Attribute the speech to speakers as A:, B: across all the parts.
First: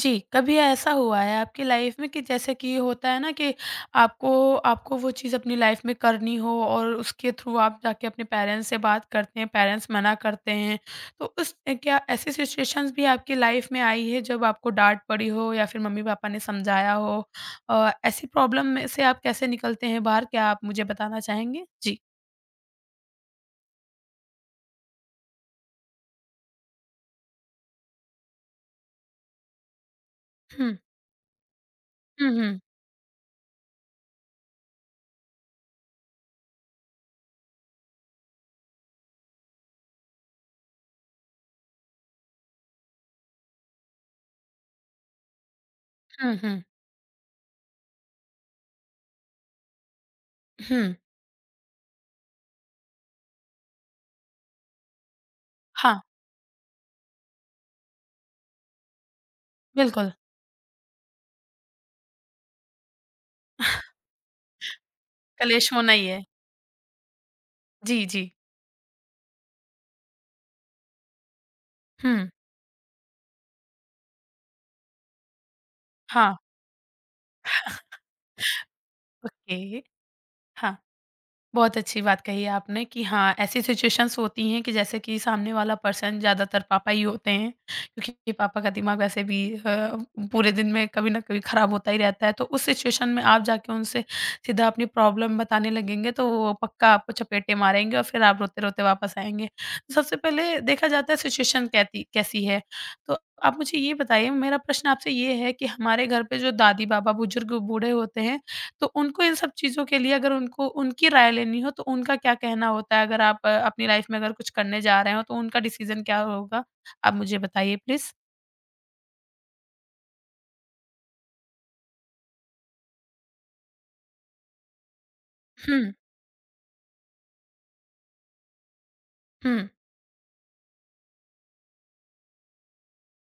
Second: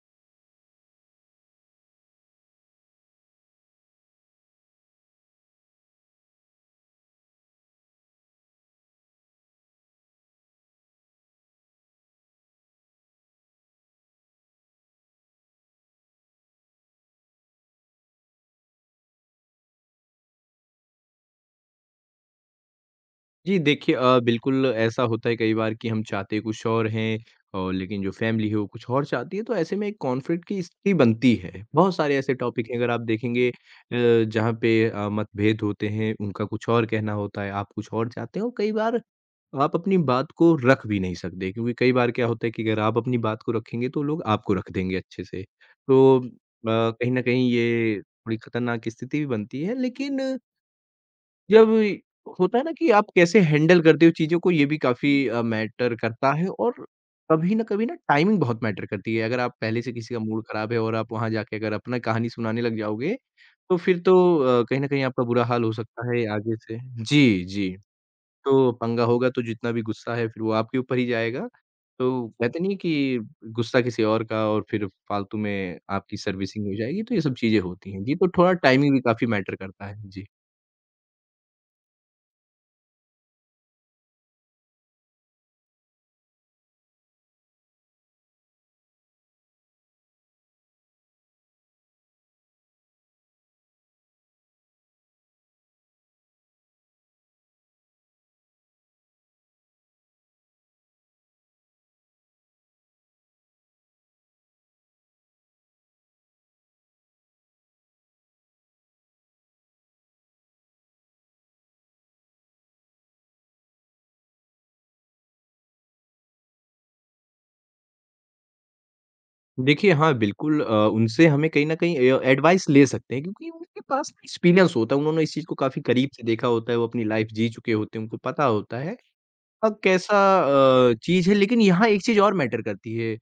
A: जी, कभी ऐसा हुआ है आपकी लाइफ में कि जैसे कि होता है ना कि आपको आपको वो चीज़ अपनी लाइफ में करनी हो और उसके थ्रू आप जाके अपने पेरेंट्स से बात करते हैं, पेरेंट्स मना करते हैं। तो उस क्या ऐसी सिचुएशंस भी आपकी लाइफ में आई है जब आपको डाँट पड़ी हो या फिर मम्मी-पापा ने समझाया हो? ऐसी प्रॉब्लम में से आप कैसे निकलते हैं बाहर? क्या आप मुझे बताना चाहेंगे? जी।
B: जी देखिए बिल्कुल ऐसा होता है कई बार कि हम चाहते कुछ और हैं और लेकिन जो फैमिली है वो कुछ और चाहती है तो ऐसे में एक कॉन्फ्लिक्ट की
A: हुँ,
B: स्थिति बनती है। बहुत सारे
A: हुँ,
B: ऐसे
A: हुँ,
B: टॉपिक हैं अगर आप देखेंगे जहाँ पे मतभेद होते हैं उनका कुछ और कहना होता है आप कुछ और चाहते हैं और कई बार आप अपनी बात को रख भी नहीं सकते क्योंकि कई बार क्या होता है कि अगर आप अपनी बात को रखेंगे तो लोग आपको रख देंगे अच्छे से। तो
A: हुँ, हुँ,
B: कहीं न कहीं ये थोड़ी खतरनाक स्थिति भी बनती है लेकिन
A: हुँ।
B: जब होता है ना कि आप कैसे हैंडल करते हो चीज़ों को, ये भी काफ़ी मैटर
A: हाँ,
B: करता है और कभी ना कभी ना टाइमिंग बहुत मैटर करती है। अगर आप पहले से
A: बिल्कुल।
B: किसी का मूड खराब है और आप वहाँ जाके अगर अपना कहानी सुनाने लग जाओगे, तो फिर तो कहीं न कहीं आपका बुरा हाल हो
A: कलेश होना ही
B: सकता
A: है।
B: है आगे से। जी, जी।
A: जी, जी।
B: तो पंगा होगा तो जितना भी गुस्सा है फिर वो आपके ऊपर ही जाएगा। तो
A: हुँ,
B: कहते नहीं है कि गुस्सा किसी और का और फिर फालतू में आपकी
A: हाँ,
B: सर्विसिंग हो जाएगी, तो ये सब चीज़ें होती हैं। जी, तो थोड़ा टाइमिंग भी काफ़ी मैटर
A: ओके।
B: करता है। जी।
A: हाँ, बहुत अच्छी बात कही आपने कि हाँ, ऐसी सिचुएशंस होती हैं कि जैसे कि सामने वाला पर्सन ज़्यादातर पापा ही होते हैं, क्योंकि पापा का दिमाग वैसे भी पूरे दिन में कभी न कभी खराब होता ही रहता है। तो उस सिचुएशन में आप जाके उनसे सीधा अपनी प्रॉब्लम बताने लगेंगे, तो वो पक्का आपको चपेटे मारेंगे और फिर आप रोते-रोते वापस आएँगे। सबसे पहले देखा जाता है सिचुएशन कैसी कैसी है। तो आप मुझे ये बताइए, मेरा प्रश्न आपसे ये है कि हमारे घर पे जो दादी-बाबा, बुजुर्ग, बूढ़े होते हैं, तो उनको इन सब चीज़ों के लिए अगर उनको उनकी राय लेनी हो तो उनका क्या कहना होता है? अगर आप अपनी लाइफ़ में अगर कुछ करने जा रहे हो तो उनका डिसीज़न क्या होगा? आप मुझे बताइए प्लीज़?
B: देखिए, हाँ, बिल्कुल उनसे हमें कहीं न कहीं एडवाइस ले सकते हैं क्योंकि उनके पास एक्सपीरियंस होता है, उन्होंने इस चीज़ को काफ़ी
A: हुँ,
B: करीब से देखा होता है, वो अपनी लाइफ़ जी चुके होते हैं, उनको पता होता है,
A: हुँ,
B: अब कैसा चीज़ है लेकिन यहाँ एक चीज़ और मैटर करती है अ,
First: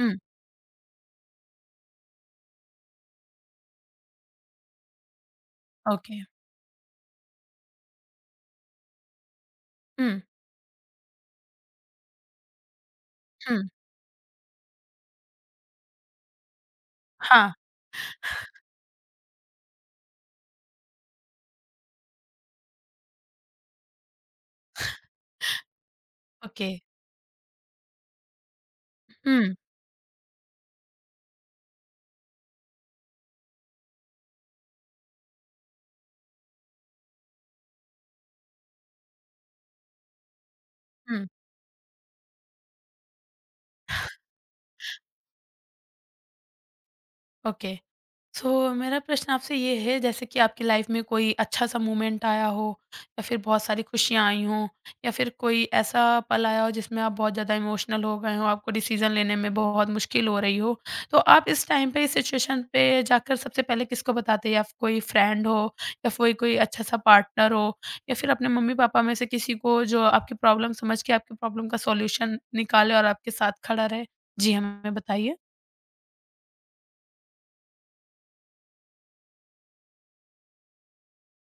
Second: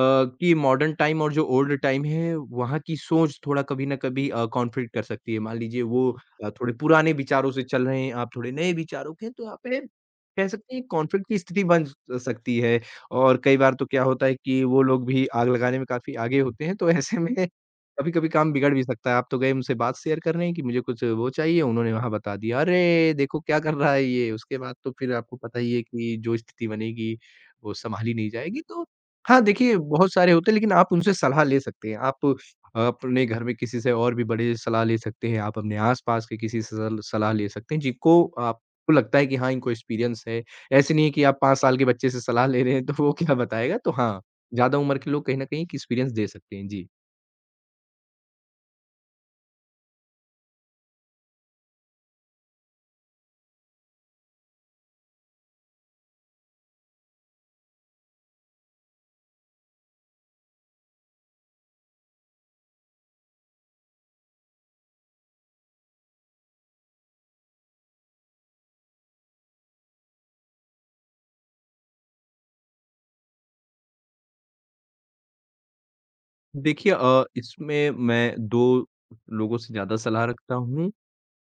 A: हुँ,
B: मॉडर्न टाइम और जो ओल्ड टाइम है, वहाँ की सोच थोड़ा कभी न कभी कॉन्फ्लिक्ट कर सकती है। मान लीजिए वो
A: ओके।
B: थोड़े पुराने विचारों से चल रहे हैं, आप थोड़े नए विचारों के हैं, तो यहाँ पे
A: हुँ,
B: कह सकते हैं कॉन्फ्लिक्ट की स्थिति बन स सकती है। और कई
A: हुँ,
B: बार तो क्या होता है कि वो लोग भी आग लगाने में काफ़ी आगे होते हैं, तो ऐसे में
A: हाँ,
B: कभी-कभी काम बिगड़ भी सकता है। आप तो गए उनसे बात शेयर करने कि मुझे कुछ वो चाहिए, उन्होंने वहाँ बता दिया, "अरे! देखो क्या कर रहा है ये।" उसके बाद तो फिर आपको पता ही है कि जो स्थिति
A: ओके।
B: बनेगी, वो सँभाली नहीं जाएगी। तो हाँ,
A: हुँ,
B: देखिए बहुत सारे होते हैं लेकिन आप उनसे सलाह ले सकते हैं। आप अपने घर में किसी से और भी बड़े सलाह ले सकते हैं, आप अपने आस-पास के किसी से सल सलाह ले सकते हैं जिनको आपको लगता है कि हाँ, इनको एक्सपीरियंस है। ऐसे नहीं है कि
A: हुँ,
B: आप 5 साल के बच्चे से सलाह ले रहे हैं तो वो क्या बताएगा? तो हाँ, ज़्यादा उम्र के लोग कहीं न कहीं एक एक्सपीरियंस दे सकते हैं। जी।
A: ओके। सो, मेरा प्रश्न आपसे ये है जैसे कि आपकी लाइफ में कोई अच्छा सा मोमेंट आया हो या फिर बहुत सारी खुशियाँ आई हों या फिर कोई ऐसा पल आया हो जिसमें आप बहुत ज़्यादा इमोशनल हो गए हो आपको डिसीजन लेने में बहुत मुश्किल हो रही हो तो आप इस टाइम पे इस सिचुएशन पे जाकर सबसे पहले किसको बताते हैं या फिर कोई फ्रेंड हो या कोई कोई अच्छा सा पार्टनर हो या फिर अपने मम्मी पापा में से किसी को जो आपकी प्रॉब्लम समझ के आपकी प्रॉब्लम का सॉल्यूशन निकाले और आपके साथ खड़ा रहे जी हाँ, हमें बताइए
B: देखिए इसमें मैं 2 लोगों से ज़्यादा सलाह रखता हूँ।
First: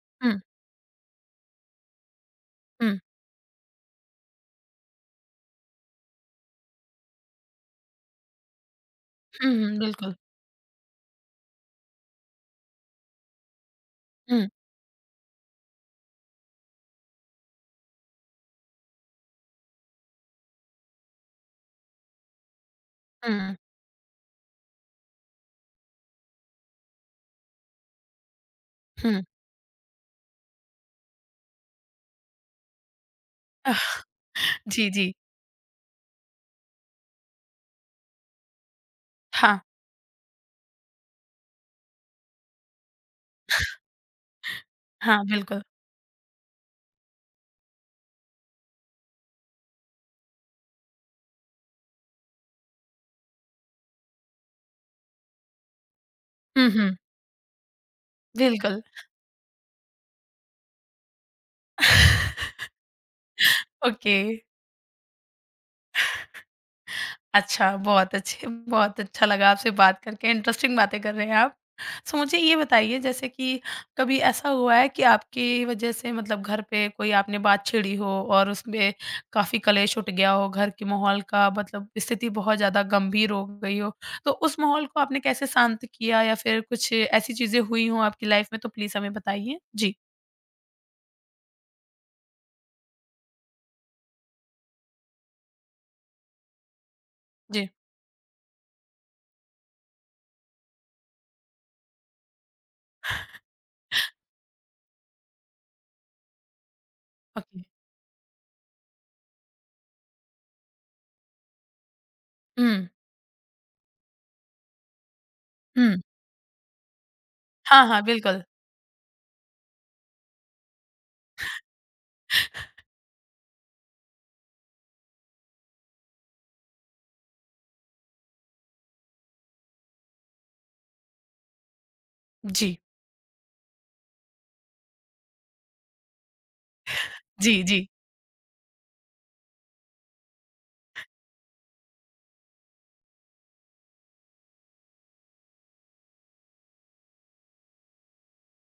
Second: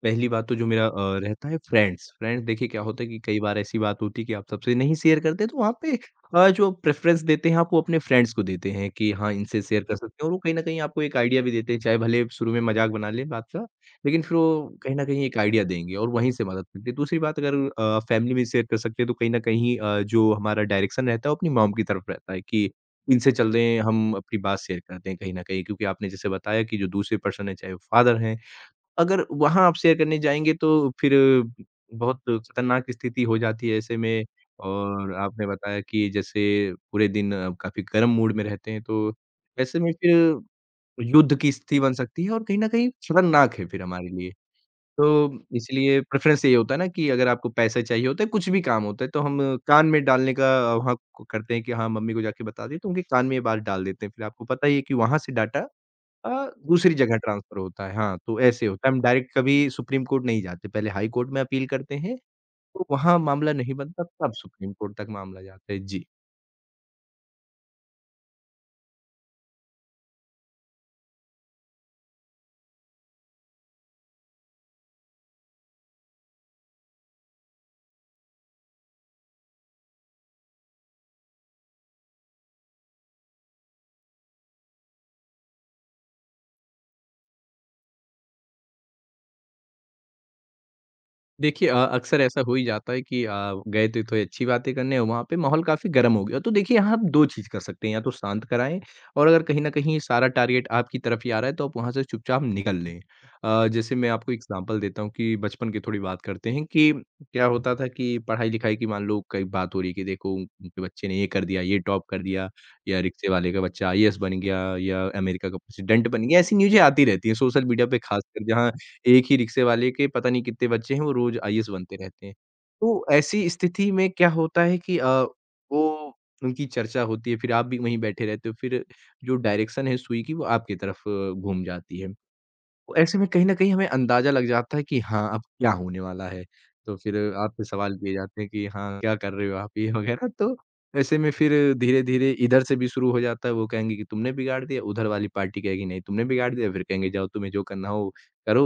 B: पहली
A: हम्म
B: बात तो जो मेरा रहता है फ्रेंड्स, देखिए क्या
A: हम्म
B: होता है कि कई बार ऐसी बात होती है कि आप सबसे नहीं शेयर करते तो वहाँ पे जो प्रेफ़रेंस देते हैं आप वो अपने फ्रेंड्स को देते हैं कि हाँ, इनसे शेयर कर सकते
A: बिल्कुल
B: हैं और वो कहीं न कहीं आपको एक आइडिया भी देते हैं, चाहे भले शुरू में मज़ाक बना लें बात का, लेकिन फिर
A: हम्म
B: वो कहीं न कहीं एक आइडिया देंगे और वहीं से मदद मिलती है। दूसरी बात अगर फैमिली में शेयर कर सकते हैं तो कहीं न कहीं जो हमारा डायरेक्शन रहता है वो अपनी मॉम की तरफ रहता है कि इनसे चल
A: हम्म
B: रहे हैं हम अपनी बात शेयर करते हैं कहीं न कहीं क्योंकि आपने जैसे बताया कि जो दूसरे पर्सन है चाहे वो फादर हैं
A: हुँ।
B: अगर वहाँ आप शेयर करने जाएँगे तो फिर बहुत खतरनाक स्थिति हो जाती है ऐसे में
A: जी, जी।
B: और आपने बताया कि जैसे पूरे दिन आप काफ़ी गर्म मूड में रहते हैं, तो
A: हाँ,
B: ऐसे में फिर युद्ध की स्थिति बन सकती है और कहीं न कहीं खतरनाक है फिर हमारे लिए। तो
A: हाँ, बिल्कुल।
B: इसलिए प्रेफ़रेंस यही होता है ना कि अगर आपको पैसे चाहिए होते हैं, कुछ भी काम होता है, तो हम कान में डालने का वहाँ को करते हैं कि हाँ, मम्मी को जाके बता दें, तो उनके कान में ये बात डाल देते हैं। फिर आपको पता ही है कि वहाँ से डाँटा अ,
A: हुँ,
B: दूसरी
A: हुँ,
B: जगह ट्रांसफ़र होता है, हाँ, तो ऐसे
A: बिल्कुल।
B: होता है, हम डायरेक्ट कभी सुप्रीम कोर्ट नहीं जाते, पहले हाई कोर्ट में अपील करते हैं, तो वहाँ मामला नहीं बनता,
A: ओके,
B: तब सुप्रीम कोर्ट तक मामला जाता है। जी।
A: अच्छा, बहुत अच्छा लगा आपसे बात करके, इंटरेस्टिंग बातें कर रहे हैं आप। सो मुझे ये बताइए जैसे कि कभी ऐसा हुआ है कि आपकी वजह से मतलब घर पे कोई आपने बात छेड़ी हो और उसमें काफ़ी कलेश उठ गया हो, घर के माहौल का मतलब स्थिति बहुत ज़्यादा गंभीर हो गई हो, तो उस माहौल को आपने कैसे शांत किया या फिर कुछ ऐसी चीज़ें हुई हों आपकी लाइफ़ में तो प्लीज़ हमें बताइए? जी,
B: देखिए अक्सर ऐसा हो ही जाता है कि गए थे तो अच्छी बातें करने और वहाँ पे माहौल काफ़ी गर्म हो गया। तो देखिए यहाँ आप 2 चीज़ कर
A: जी,
B: सकते हैं, या तो शांत कराएँ और अगर कहीं न कहीं सारा टारगेट आपकी तरफ ही आ रहा है तो आप वहाँ से चुपचाप निकल लें। जैसे मैं आपको एग्ज़ाम्पल देता हूँ कि बचपन की थोड़ी बात करते हैं कि क्या
A: ओके।
B: होता था कि पढ़ाई-लिखाई की मान लो कई बात हो रही है कि देखो उनके बच्चे ने ये कर दिया, ये टॉप कर दिया
A: हुँ,
B: या रिक्शे वाले का बच्चा आईएएस बन गया या अमेरिका का
A: हुँ।
B: प्रेसिडेंट बन गया। ऐसी न्यूज़ें आती रहती हैं सोशल मीडिया
A: हाँ,
B: पे
A: हाँ, बिल्कुल।
B: ख़ासकर जहाँ एक ही रिक्शे वाले के पता नहीं कितने बच्चे हैं, वो रोज़ आईएएस बनते रहते हैं। तो ऐसी स्थिति में क्या होता है कि वो उनकी चर्चा होती है, फिर आप भी वहीं बैठे रहते हो, फिर जो डायरेक्शन है सुई की, वो आपकी तरफ घूम जाती है।
A: जी,
B: तो ऐसे में कहीं न कहीं हमें अंदाज़ा लग जाता है कि हाँ, अब क्या होने वाला है। तो फिर
A: जी,
B: आपसे
A: जी।
B: सवाल किए जाते हैं कि हाँ, क्या कर रहे हो आप ये वग़ैरह तो ऐसे में फिर धीरे-धीरे इधर से भी शुरू हो जाता है, वो कहेंगे कि तुमने बिगाड़ दिया, उधर वाली पार्टी कहेगी नहीं तुमने बिगाड़ दिया, फिर कहेंगे जाओ तुम्हें जो करना हो करो,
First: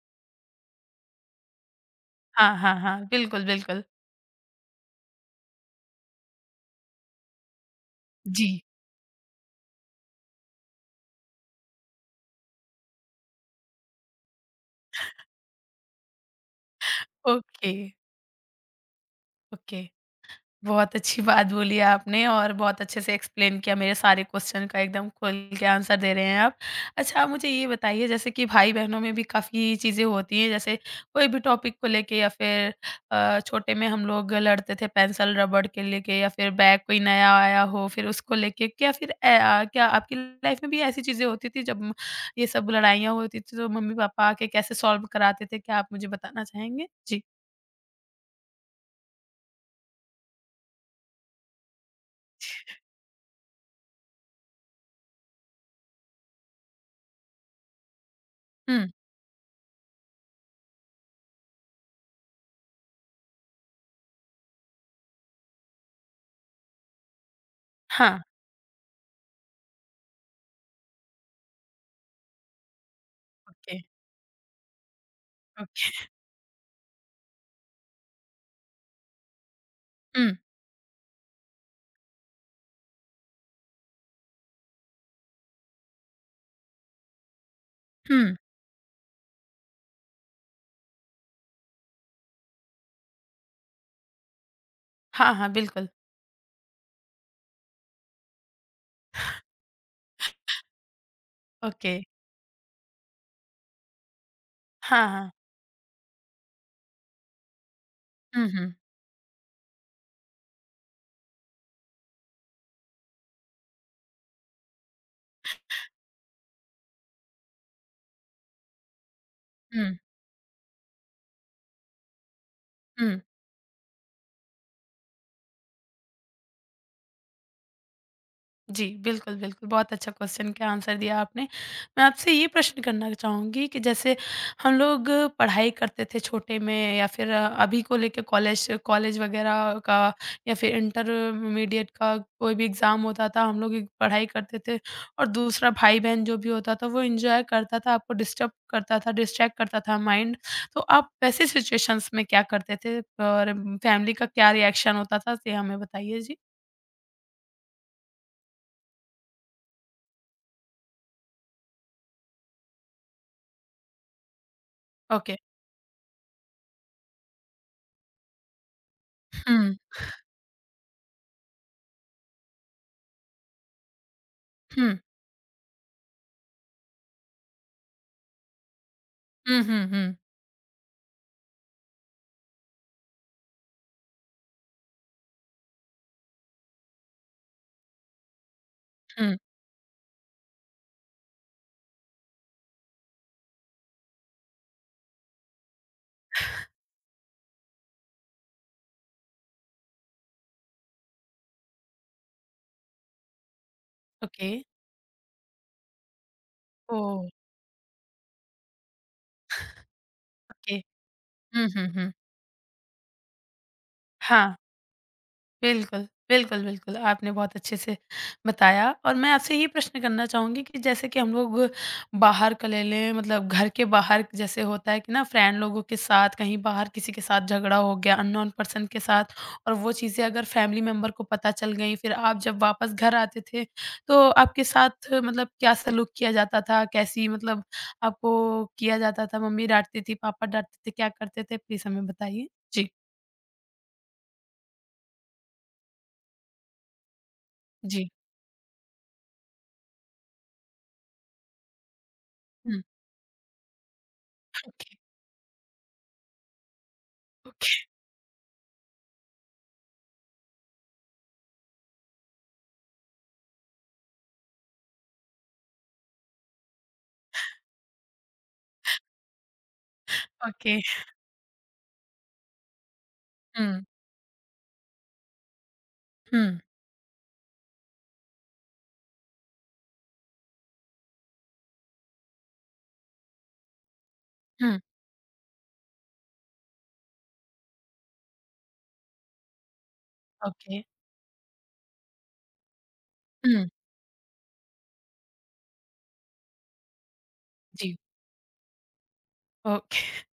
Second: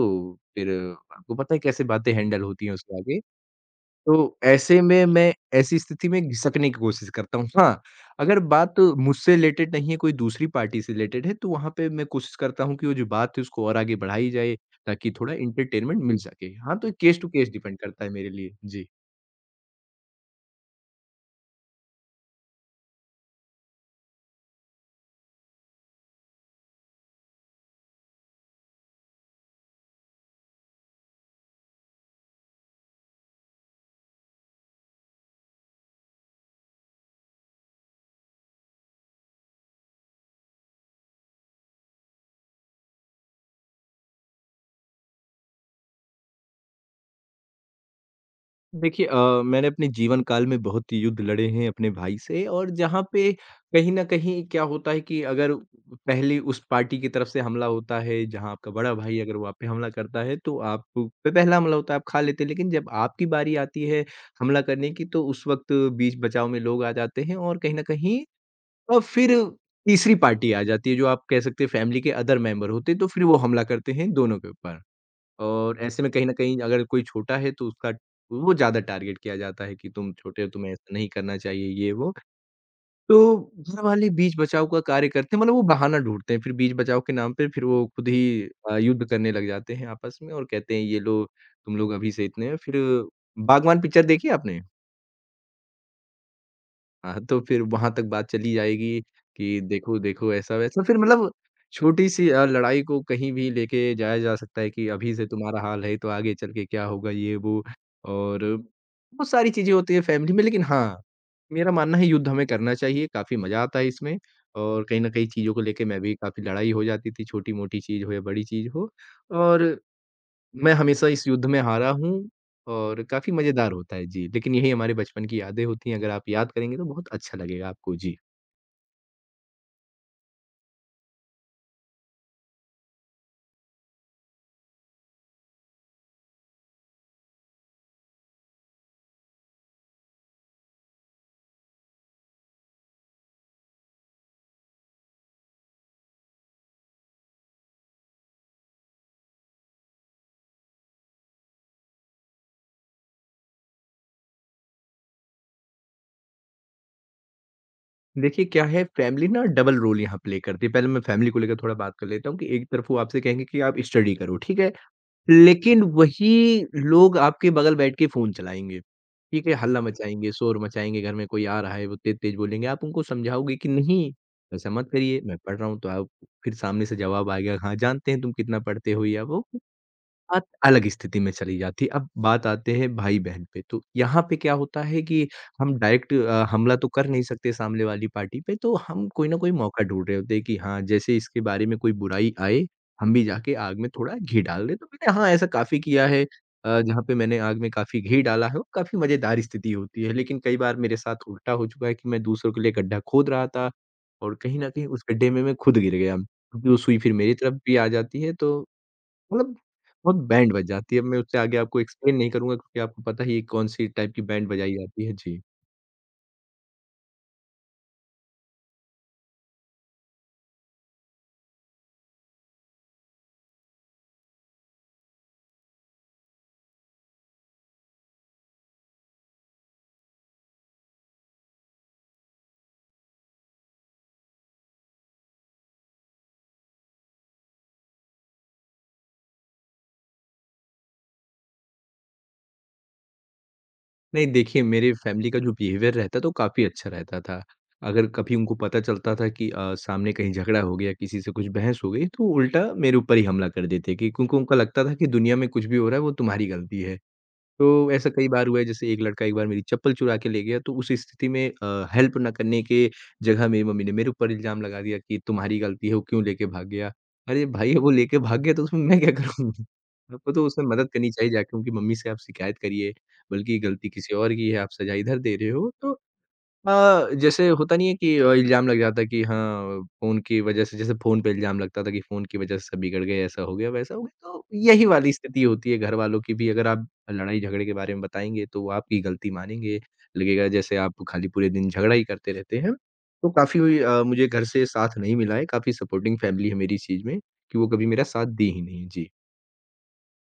B: फिर आपको पता है कैसे बातें हैंडल
A: हाँ,
B: होती हैं
A: हाँ,
B: उसके
A: हाँ,
B: आगे।
A: बिल्कुल, बिल्कुल।
B: तो ऐसे में मैं ऐसी स्थिति में घिसकने की कोशिश करता हूँ। हाँ, अगर
A: जी,
B: बात मुझसे रिलेटेड नहीं है, कोई दूसरी पार्टी से रिलेटेड है, तो वहाँ पे मैं कोशिश करता हूँ कि वो जो बात है उसको और आगे बढ़ाई जाए, ताकि थोड़ा एंटरटेनमेंट मिल सके। हाँ, तो case to case
A: okay,
B: depend करता है मेरे लिए। जी।
A: ओके। बहुत अच्छी बात बोली आपने और बहुत अच्छे से एक्सप्लेन किया मेरे सारे क्वेश्चन का एकदम खुल के आंसर दे रहे हैं आप। अच्छा, आप मुझे ये बताइए जैसे कि भाई-बहनों में भी काफ़ी चीज़ें होती हैं जैसे कोई भी टॉपिक को लेके या फिर छोटे में हम लोग लड़ते थे पेंसिल रबड़ के लेके या फिर बैग कोई नया आया हो फिर उसको लेके क्या फिर क्या आपकी लाइफ में भी ऐसी चीज़ें होती थी ये सब लड़ाइयाँ होती थी तो मम्मी-पापा आके कैसे सॉल्व कराते थे? क्या आप मुझे बताना चाहेंगे? जी।
B: देखिए मैंने अपने जीवन काल में बहुत युद्ध लड़े हैं अपने भाई से और जहाँ पे कहीं न कहीं क्या होता है कि अगर पहले उस पार्टी की तरफ से हमला होता है, जहाँ आपका
A: हुँ,
B: बड़ा भाई अगर वो आप पे हमला करता है तो आप पे पहला हमला होता है, आप खा लेते हैं। लेकिन जब आपकी बारी आती है हमला करने की तो उस वक़्त बीच बचाव में लोग आ जाते हैं और कहीं न
A: हाँ,
B: कहीं फिर तीसरी पार्टी आ जाती है जो आप कह सकते हैं फैमिली के अदर मेंबर होते हैं, तो फिर वो हमला
A: ओके,
B: करते हैं दोनों के ऊपर। और
A: ओके।
B: ऐसे में कहीं न कहीं अगर कोई छोटा है तो उसका वो ज़्यादा टारगेट किया जाता है कि तुम
A: हुँ,
B: छोटे हो, तुम्हें ऐसा नहीं करना चाहिए ये वो। तो घरवाले बीच बचाव का कार्य करते हैं मतलब वो बहाना ढूँढते हैं, फिर बीच बचाव के नाम पे फिर वो खुद
A: हुँ।
B: ही युद्ध करने लग जाते हैं आपस में और कहते हैं ये लो तुम लोग अभी से इतने हो फिर बागवान पिक्चर देखी है आपने?
A: हाँ, हाँ, बिल्कुल,
B: हाँ, तो फिर वहाँ तक बात चली जाएगी कि देखो, देखो ऐसा-वैसा फिर मतलब
A: ओके,
B: छोटी-सी लड़ाई को कहीं भी लेके जाया जा सकता है कि
A: हाँ,
B: अभी से
A: हाँ।
B: तुम्हारा हाल है तो आगे चल के क्या होगा ये वो और
A: हुँ, हुँ,
B: बहुत सारी चीज़ें होती हैं फैमिली में लेकिन हाँ, मेरा मानना है युद्ध हमें करना चाहिए, काफ़ी मज़ा आता है इसमें और कहीं न कहीं चीज़ों को लेके मैं भी काफ़ी लड़ाई हो जाती थी, छोटी-मोटी चीज़ हो या बड़ी चीज़ हो और
A: हुँ,
B: मैं हमेशा इस युद्ध में हारा हूँ और
A: हुँ।
B: काफ़ी मज़ेदार होता है, जी। लेकिन यही हमारे बचपन की यादें होती हैं, अगर आप याद करेंगे तो बहुत अच्छा लगेगा आपको। जी।
A: जी, बिल्कुल, बिल्कुल। बहुत अच्छा क्वेश्चन का आंसर दिया आपने। मैं आपसे ये प्रश्न करना चाहूँगी कि जैसे हम लोग पढ़ाई करते थे छोटे में या फिर अभी को लेके कॉलेज कॉलेज वगैरह का या फिर इंटरमीडिएट का कोई भी एग्ज़ाम होता था, हम लोग एक पढ़ाई करते थे और दूसरा भाई-बहन जो भी होता था, वो एन्जॉय करता था, आपको डिस्टर्ब करता था, डिस्ट्रैक्ट करता था माइंड। तो आप वैसे सिचुएशंस में क्या करते थे और फैमिली का क्या रिएक्शन होता था? ये हमें बताइए। जी।
B: देखिए क्या है फैमिली ना डबल रोल यहाँ प्ले करती है। पहले मैं फैमिली को लेकर थोड़ा बात कर लेता हूँ कि एक तरफ वो आपसे कहेंगे कि आप स्टडी करो, ठीक है?
A: ओके।
B: लेकिन वही लोग आपके बगल बैठ के फ़ोन चलाएँगे, ठीक है?
A: हुँ,
B: हल्ला मचाएँगे, शोर मचाएँगे, घर में कोई आ रहा है, वो तेज़-तेज़ बोलेंगे। आप उनको समझाओगे कि नहीं, ऐसा मत
A: हुँ।
B: करिए, मैं पढ़ रहा हूँ। तो आप फिर सामने से जवाब आएगा, हाँ जानते हैं तुम कितना पढ़ते हो या वो।
A: हुँ, हुँ, हुँ।
B: बात अलग स्थिति में चली जाती है। अब बात आते हैं भाई-बहन पे, तो यहाँ पे क्या होता है कि हम डायरेक्ट हमला तो कर नहीं सकते सामने वाली पार्टी पे, तो हम कोई ना
A: हुँ,
B: कोई मौका ढूँढ रहे होते हैं कि हाँ, जैसे इसके बारे में कोई बुराई आए, हम भी जाके आग में थोड़ा घी डाल दें। तो मैंने हाँ, ऐसा काफ़ी किया है जहाँ पे मैंने आग में काफ़ी घी डाला है और काफ़ी मज़ेदार स्थिति होती है। लेकिन कई बार मेरे साथ उल्टा हो चुका है कि मैं दूसरों के लिए गड्ढा खोद रहा था और
A: ओके।
B: कहीं न कहीं उस गड्ढे में मैं खुद गिर गया, क्योंकि वो सुई फिर
A: ओह!
B: मेरी तरफ भी आ जाती है तो मतलब बहुत बैंड बज
A: ओके।
B: जाती है। अब मैं उससे आगे
A: हुँ,
B: आपको
A: हुँ, हुँ।
B: एक्सप्लेन नहीं करूँगा क्योंकि आपको पता ही है कौन-सी टाइप की बैंड
A: हाँ।
B: बजाई जाती है। जी।
A: बिल्कुल, बिल्कुल, बिल्कुल। आपने बहुत अच्छे से बताया और मैं आपसे ये प्रश्न करना चाहूँगी कि जैसे कि हम लोग बाहर का ले लें मतलब घर के बाहर जैसे होता है कि ना फ्रेंड लोगों के साथ कहीं बाहर किसी के साथ झगड़ा हो गया अननोन पर्सन के साथ और वो चीज़ें अगर फैमिली मेंबर को पता चल गई फिर आप जब वापस घर आते थे तो आपके साथ मतलब क्या सलूक किया जाता था? कैसी मतलब आपको किया जाता था? मम्मी डाँटती थी, पापा डाँटते थे, क्या करते थे? प्लीज़ हमें बताइए? जी,
B: नहीं देखिए, मेरे फैमिली का जो बिहेवियर रहता था वो काफ़ी अच्छा रहता था। अगर
A: जी।
B: कभी उनको पता चलता था कि सामने कहीं झगड़ा हो गया, किसी से कुछ बहस हो गई तो उल्टा
A: हुँ।
B: मेरे ऊपर ही हमला कर देते कि क्योंकि उनको लगता
A: ओके,
B: था कि दुनिया में कुछ भी हो रहा है वो तुम्हारी गलती है।
A: ओके,
B: तो ऐसा कई बार हुआ है जैसे एक लड़का एक बार मेरी चप्पल चुरा के ले गया तो उस स्थिति में हेल्प ना करने के जगह मेरी मम्मी ने मेरे ऊपर इल्ज़ाम लगा दिया कि तुम्हारी गलती है वो क्यों लेके भाग गया। अरे भाई वो लेके भाग गया तो उसमें मैं क्या करूँगा? आपको तो उसमें
A: ओके।
B: मदद करनी चाहिए जाके उनकी मम्मी से आप शिकायत करिए, बल्कि
A: हुँ,
B: गलती किसी और की है, आप सज़ा इधर दे रहे हो तो
A: हुँ,
B: जैसे होता नहीं है कि इल्ज़ाम लग जाता है कि हाँ, फ़ोन की वज़ह से जैसे फ़ोन पे इल्ज़ाम लगता था कि फ़ोन की वज़ह से सब बिगड़ गए, ऐसा हो गया, वैसा हो गया, तो
A: हुँ,
B: यही वाली स्थिति होती है घरवालों की भी। अगर आप लड़ाई झगड़े के बारे में बताएँगे, तो वो आपकी गलती मानेंगे, लगेगा जैसे
A: ओके,
B: आप खाली पूरे दिन झगड़ा ही करते रहते हैं। तो काफ़ी
A: हुँ,
B: मुझे घर से साथ नहीं मिला है, काफ़ी सपोर्टिंग फ़ैमिली है मेरी इस चीज़ में, कि वो कभी
A: जी,
B: मेरा साथ दी ही नहीं। जी।
A: ओके।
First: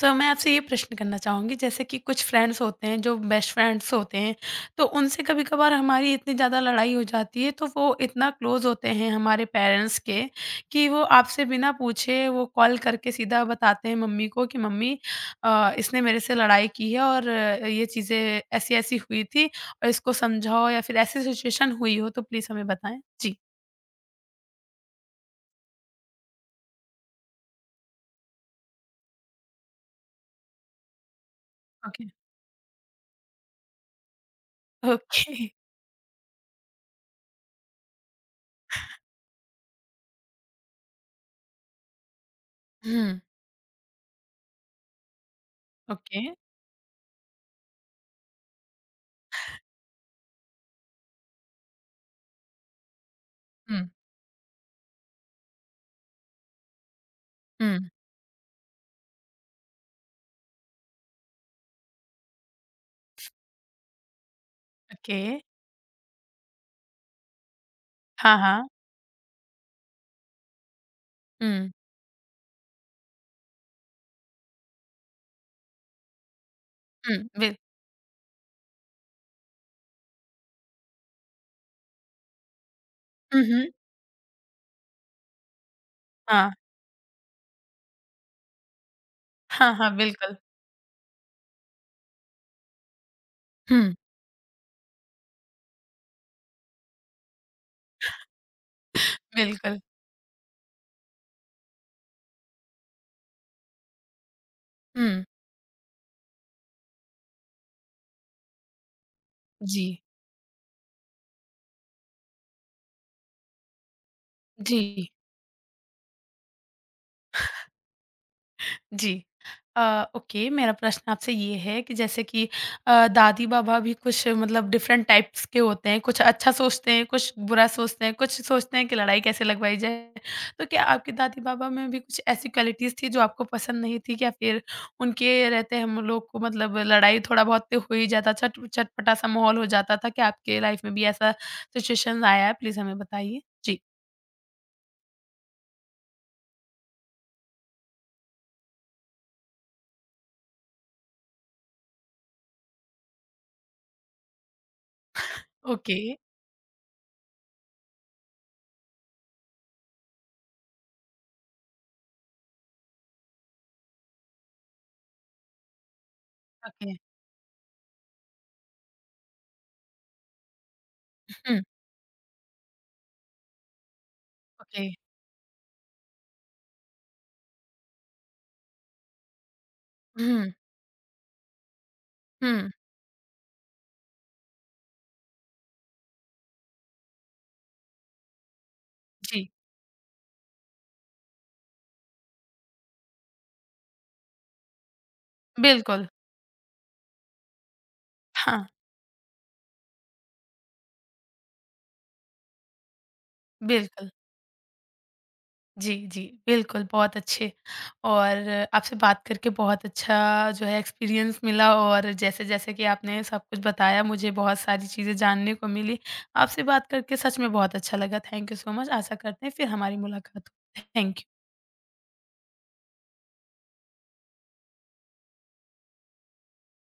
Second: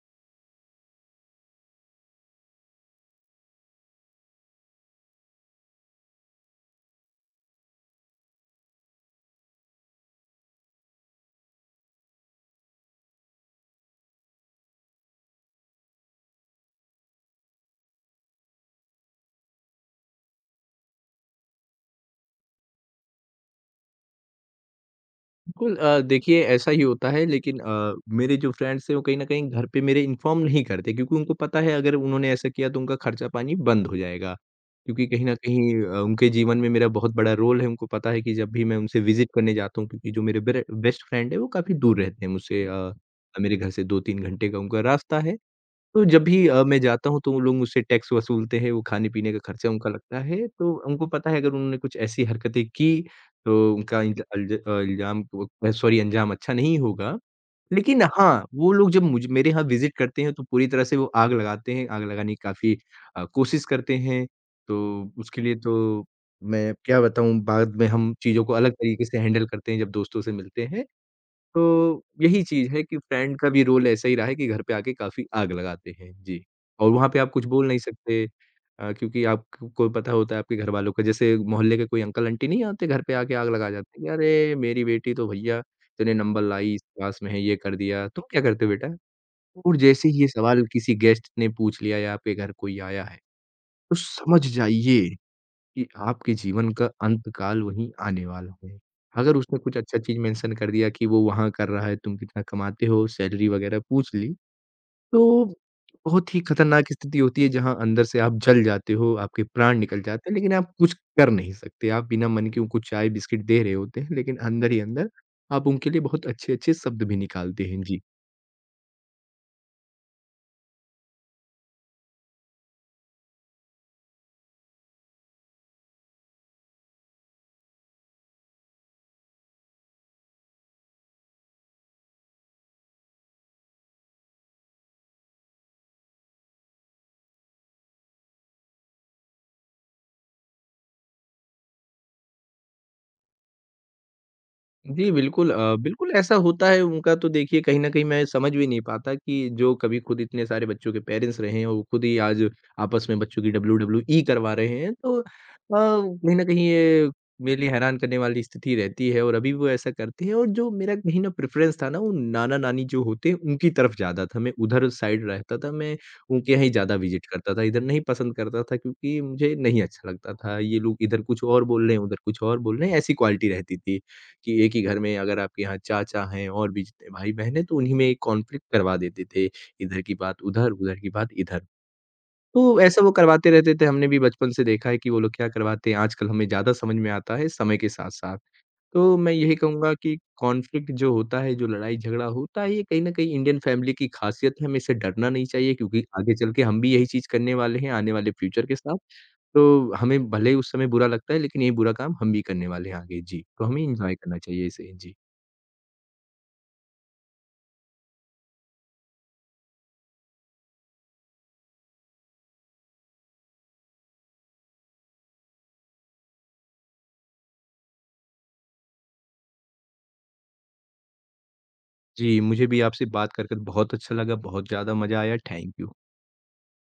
A: तो मैं आपसे ये प्रश्न करना चाहूँगी जैसे कि कुछ फ्रेंड्स होते हैं जो बेस्ट फ्रेंड्स होते हैं, तो उनसे कभी-कभार हमारी इतनी ज़्यादा लड़ाई हो जाती है तो वो इतना क्लोज़ होते हैं हमारे पेरेंट्स के, कि वो आपसे बिना पूछे वो कॉल करके सीधा बताते हैं मम्मी को कि मम्मी इसने मेरे से लड़ाई की है और ये चीज़ें ऐसी-ऐसी हुई थी और इसको समझाओ या फिर ऐसी सिचुएशन हुई हो तो प्लीज़ हमें बताएँ? जी,
B: बिल्कुल देखिए ऐसा ही होता है लेकिन मेरे जो फ्रेंड्स हैं वो कहीं न कहीं घर पे मेरे इन्फॉर्म नहीं करते क्योंकि उनको पता है अगर
A: ओके,
B: उन्होंने ऐसा किया तो उनका खर्चा-पानी बंद हो जाएगा। क्योंकि कहीं न
A: ओके,
B: कहीं उनके जीवन में मेरा बहुत बड़ा रोल है, उनको पता है कि जब भी मैं उनसे विज़िट करने जाता हूँ क्योंकि जो मेरे बेरे बेस्ट फ्रेंड है वो काफ़ी दूर रहते हैं मुझसे
A: हुँ,
B: मेरे घर से 2-3 घंटे का उनका रास्ता है। तो जब
A: ओके।
B: भी मैं जाता हूँ तो वो लोग मुझसे टैक्स वसूलते हैं, वो खाने-पीने का खर्चा उनका लगता है। तो उनको पता है अगर उन्होंने कुछ ऐसी हरकतें की तो
A: हुँ,
B: उनका इंज अल्ज अ, इल्ज़ाम वो अ, सॉरी अंजाम अच्छा नहीं होगा।
A: हुँ।
B: लेकिन हाँ, वो लोग जब मुझ मेरे यहाँ विज़िट करते हैं तो पूरी तरह से वो आग लगाते हैं, आग लगाने की काफ़ी कोशिश करते हैं। तो
A: ओके।
B: उसके लिए तो मैं क्या बताऊँ बाद में हम
A: हाँ,
B: चीज़ों को
A: हाँ।
B: अलग तरीके से हैंडल करते हैं जब दोस्तों से मिलते हैं।
A: हुँ,
B: तो यही चीज़ है कि फ्रेंड का भी रोल ऐसा ही रहा है कि घर पे आके काफ़ी आग लगाते हैं। जी, और वहाँ
A: हुँ,
B: पे आप कुछ
A: बिल
B: बोल नहीं सकते क्योंकि आपको पता होता है आपके घरवालों का जैसे मोहल्ले के कोई अंकल-आंटी नहीं आते घर पे आके
A: हुँ,
B: आग
A: हुँ।
B: लगा जाते हैं कि अरे! मेरी बेटी तो भैया इतने नंबर
A: हाँ।
B: लाई, इस क्लास में है, ये कर दिया, तुम क्या करते हो बेटा?
A: हाँ,
B: और
A: हाँ,
B: जैसे ही ये
A: बिल्कुल।
B: सवाल किसी गेस्ट ने पूछ लिया या आपके घर कोई आया है,
A: हुँ।
B: तो समझ जाइए कि आपके जीवन का अंतकाल वहीं आने वाला है। अगर उसने कुछ
A: बिल्कुल।
B: अच्छा चीज़ मेंशन कर दिया कि वो वहाँ कर रहा है, तुम कितना कमाते हो, सैलरी वगैरह पूछ ली,
A: हुँ।
B: तो बहुत ही खतरनाक स्थिति होती है जहाँ अंदर से आप जल जाते हो, आपके प्राण
A: जी।
B: निकल जाते हैं, लेकिन आप कुछ कर नहीं सकते। आप बिना मन के उनको चाय बिस्किट दे रहे होते हैं, लेकिन अंदर ही
A: जी।
B: अंदर आप उनके लिए बहुत अच्छे-अच्छे शब्द भी निकालते हैं। जी।
A: जी। ओके मेरा प्रश्न आपसे ये है कि जैसे कि दादी बाबा भी कुछ मतलब डिफरेंट टाइप्स के होते हैं, कुछ अच्छा सोचते हैं, कुछ बुरा सोचते हैं, कुछ सोचते हैं कि लड़ाई कैसे लगवाई जाए। तो क्या आपके दादी बाबा में भी कुछ ऐसी क्वालिटीज़ थी जो आपको पसंद नहीं थी? या फिर उनके रहते हम लोग को मतलब लड़ाई थोड़ा बहुत तो हो ही जाता चट चटपटा सा माहौल हो जाता था? क्या आपके लाइफ में भी ऐसा सिचुएशन आया है? प्लीज़ हमें बताइए। जी।
B: जी, बिल्कुल बिल्कुल ऐसा होता है उनका तो देखिए कहीं न कहीं मैं समझ भी नहीं पाता कि जो कभी खुद इतने सारे बच्चों के पेरेंट्स रहे हैं, वो खुद ही आज आपस में बच्चों की डब्ल्यूडब्ल्यूई करवा रहे हैं। तो
A: ओके,
B: कहीं न कहीं ये मेरे लिए हैरान करने वाली स्थिति रहती है और अभी वो ऐसा करते हैं और जो मेरा कहीं न प्रेफ़रेंस था ना, वो नाना-नानी जो होते हैं उनकी तरफ ज़्यादा था, मैं उधर साइड रहता था, मैं उनके यहाँ ही
A: ओके।
B: ज़्यादा विज़िट करता था, इधर नहीं पसंद करता था क्योंकि मुझे नहीं अच्छा लगता था। ये लोग इधर कुछ
A: हुँ,
B: और बोल रहे हैं, उधर कुछ और बोल रहे हैं, ऐसी क्वालिटी रहती थी। कि एक ही
A: ओके।
B: घर में अगर आपके यहाँ चाचा हैं और भी जितने भाई-बहन हैं, तो उन्हीं में एक कॉन्फ्लिक्ट करवा देते थे, इधर की बात
A: हुँ,
B: उधर, उधर की बात इधर।
A: हुँ।
B: तो ऐसा वो करवाते रहते थे, हमने भी बचपन से देखा है कि वो लोग क्या करवाते हैं, आजकल हमें ज़्यादा समझ में आता है समय के साथ-साथ। तो मैं
A: जी,
B: यही कहूँगा कि कॉन्फ्लिक्ट जो होता है, जो लड़ाई-झगड़ा होता है, ये कहीं न कहीं इंडियन फैमिली की खासियत है, हमें इससे डरना नहीं चाहिए क्योंकि
A: बिल्कुल।
B: आगे चल के हम भी यही चीज़ करने वाले हैं, आने वाले
A: हाँ,
B: फ्यूचर के साथ। तो हमें भले ही उस समय बुरा लगता है, लेकिन ये बुरा काम हम भी करने वाले हैं आगे। जी, तो हमें
A: बिल्कुल।
B: एन्जॉय करना चाहिए इसे। जी।
A: जी, जी, बिल्कुल, बहुत अच्छे और आपसे बात करके बहुत अच्छा जो है एक्सपीरियंस मिला और जैसे-जैसे कि आपने सब कुछ बताया मुझे बहुत सारी चीज़ें जानने को मिली। आपसे बात करके सच में बहुत अच्छा लगा। Thank you so much. आशा करते हैं फिर हमारी मुलाकात हो। Thank you.
B: जी, मुझे भी आपसे बात कर कर बहुत अच्छा लगा, बहुत ज़्यादा मज़ा आया, थैंक यू।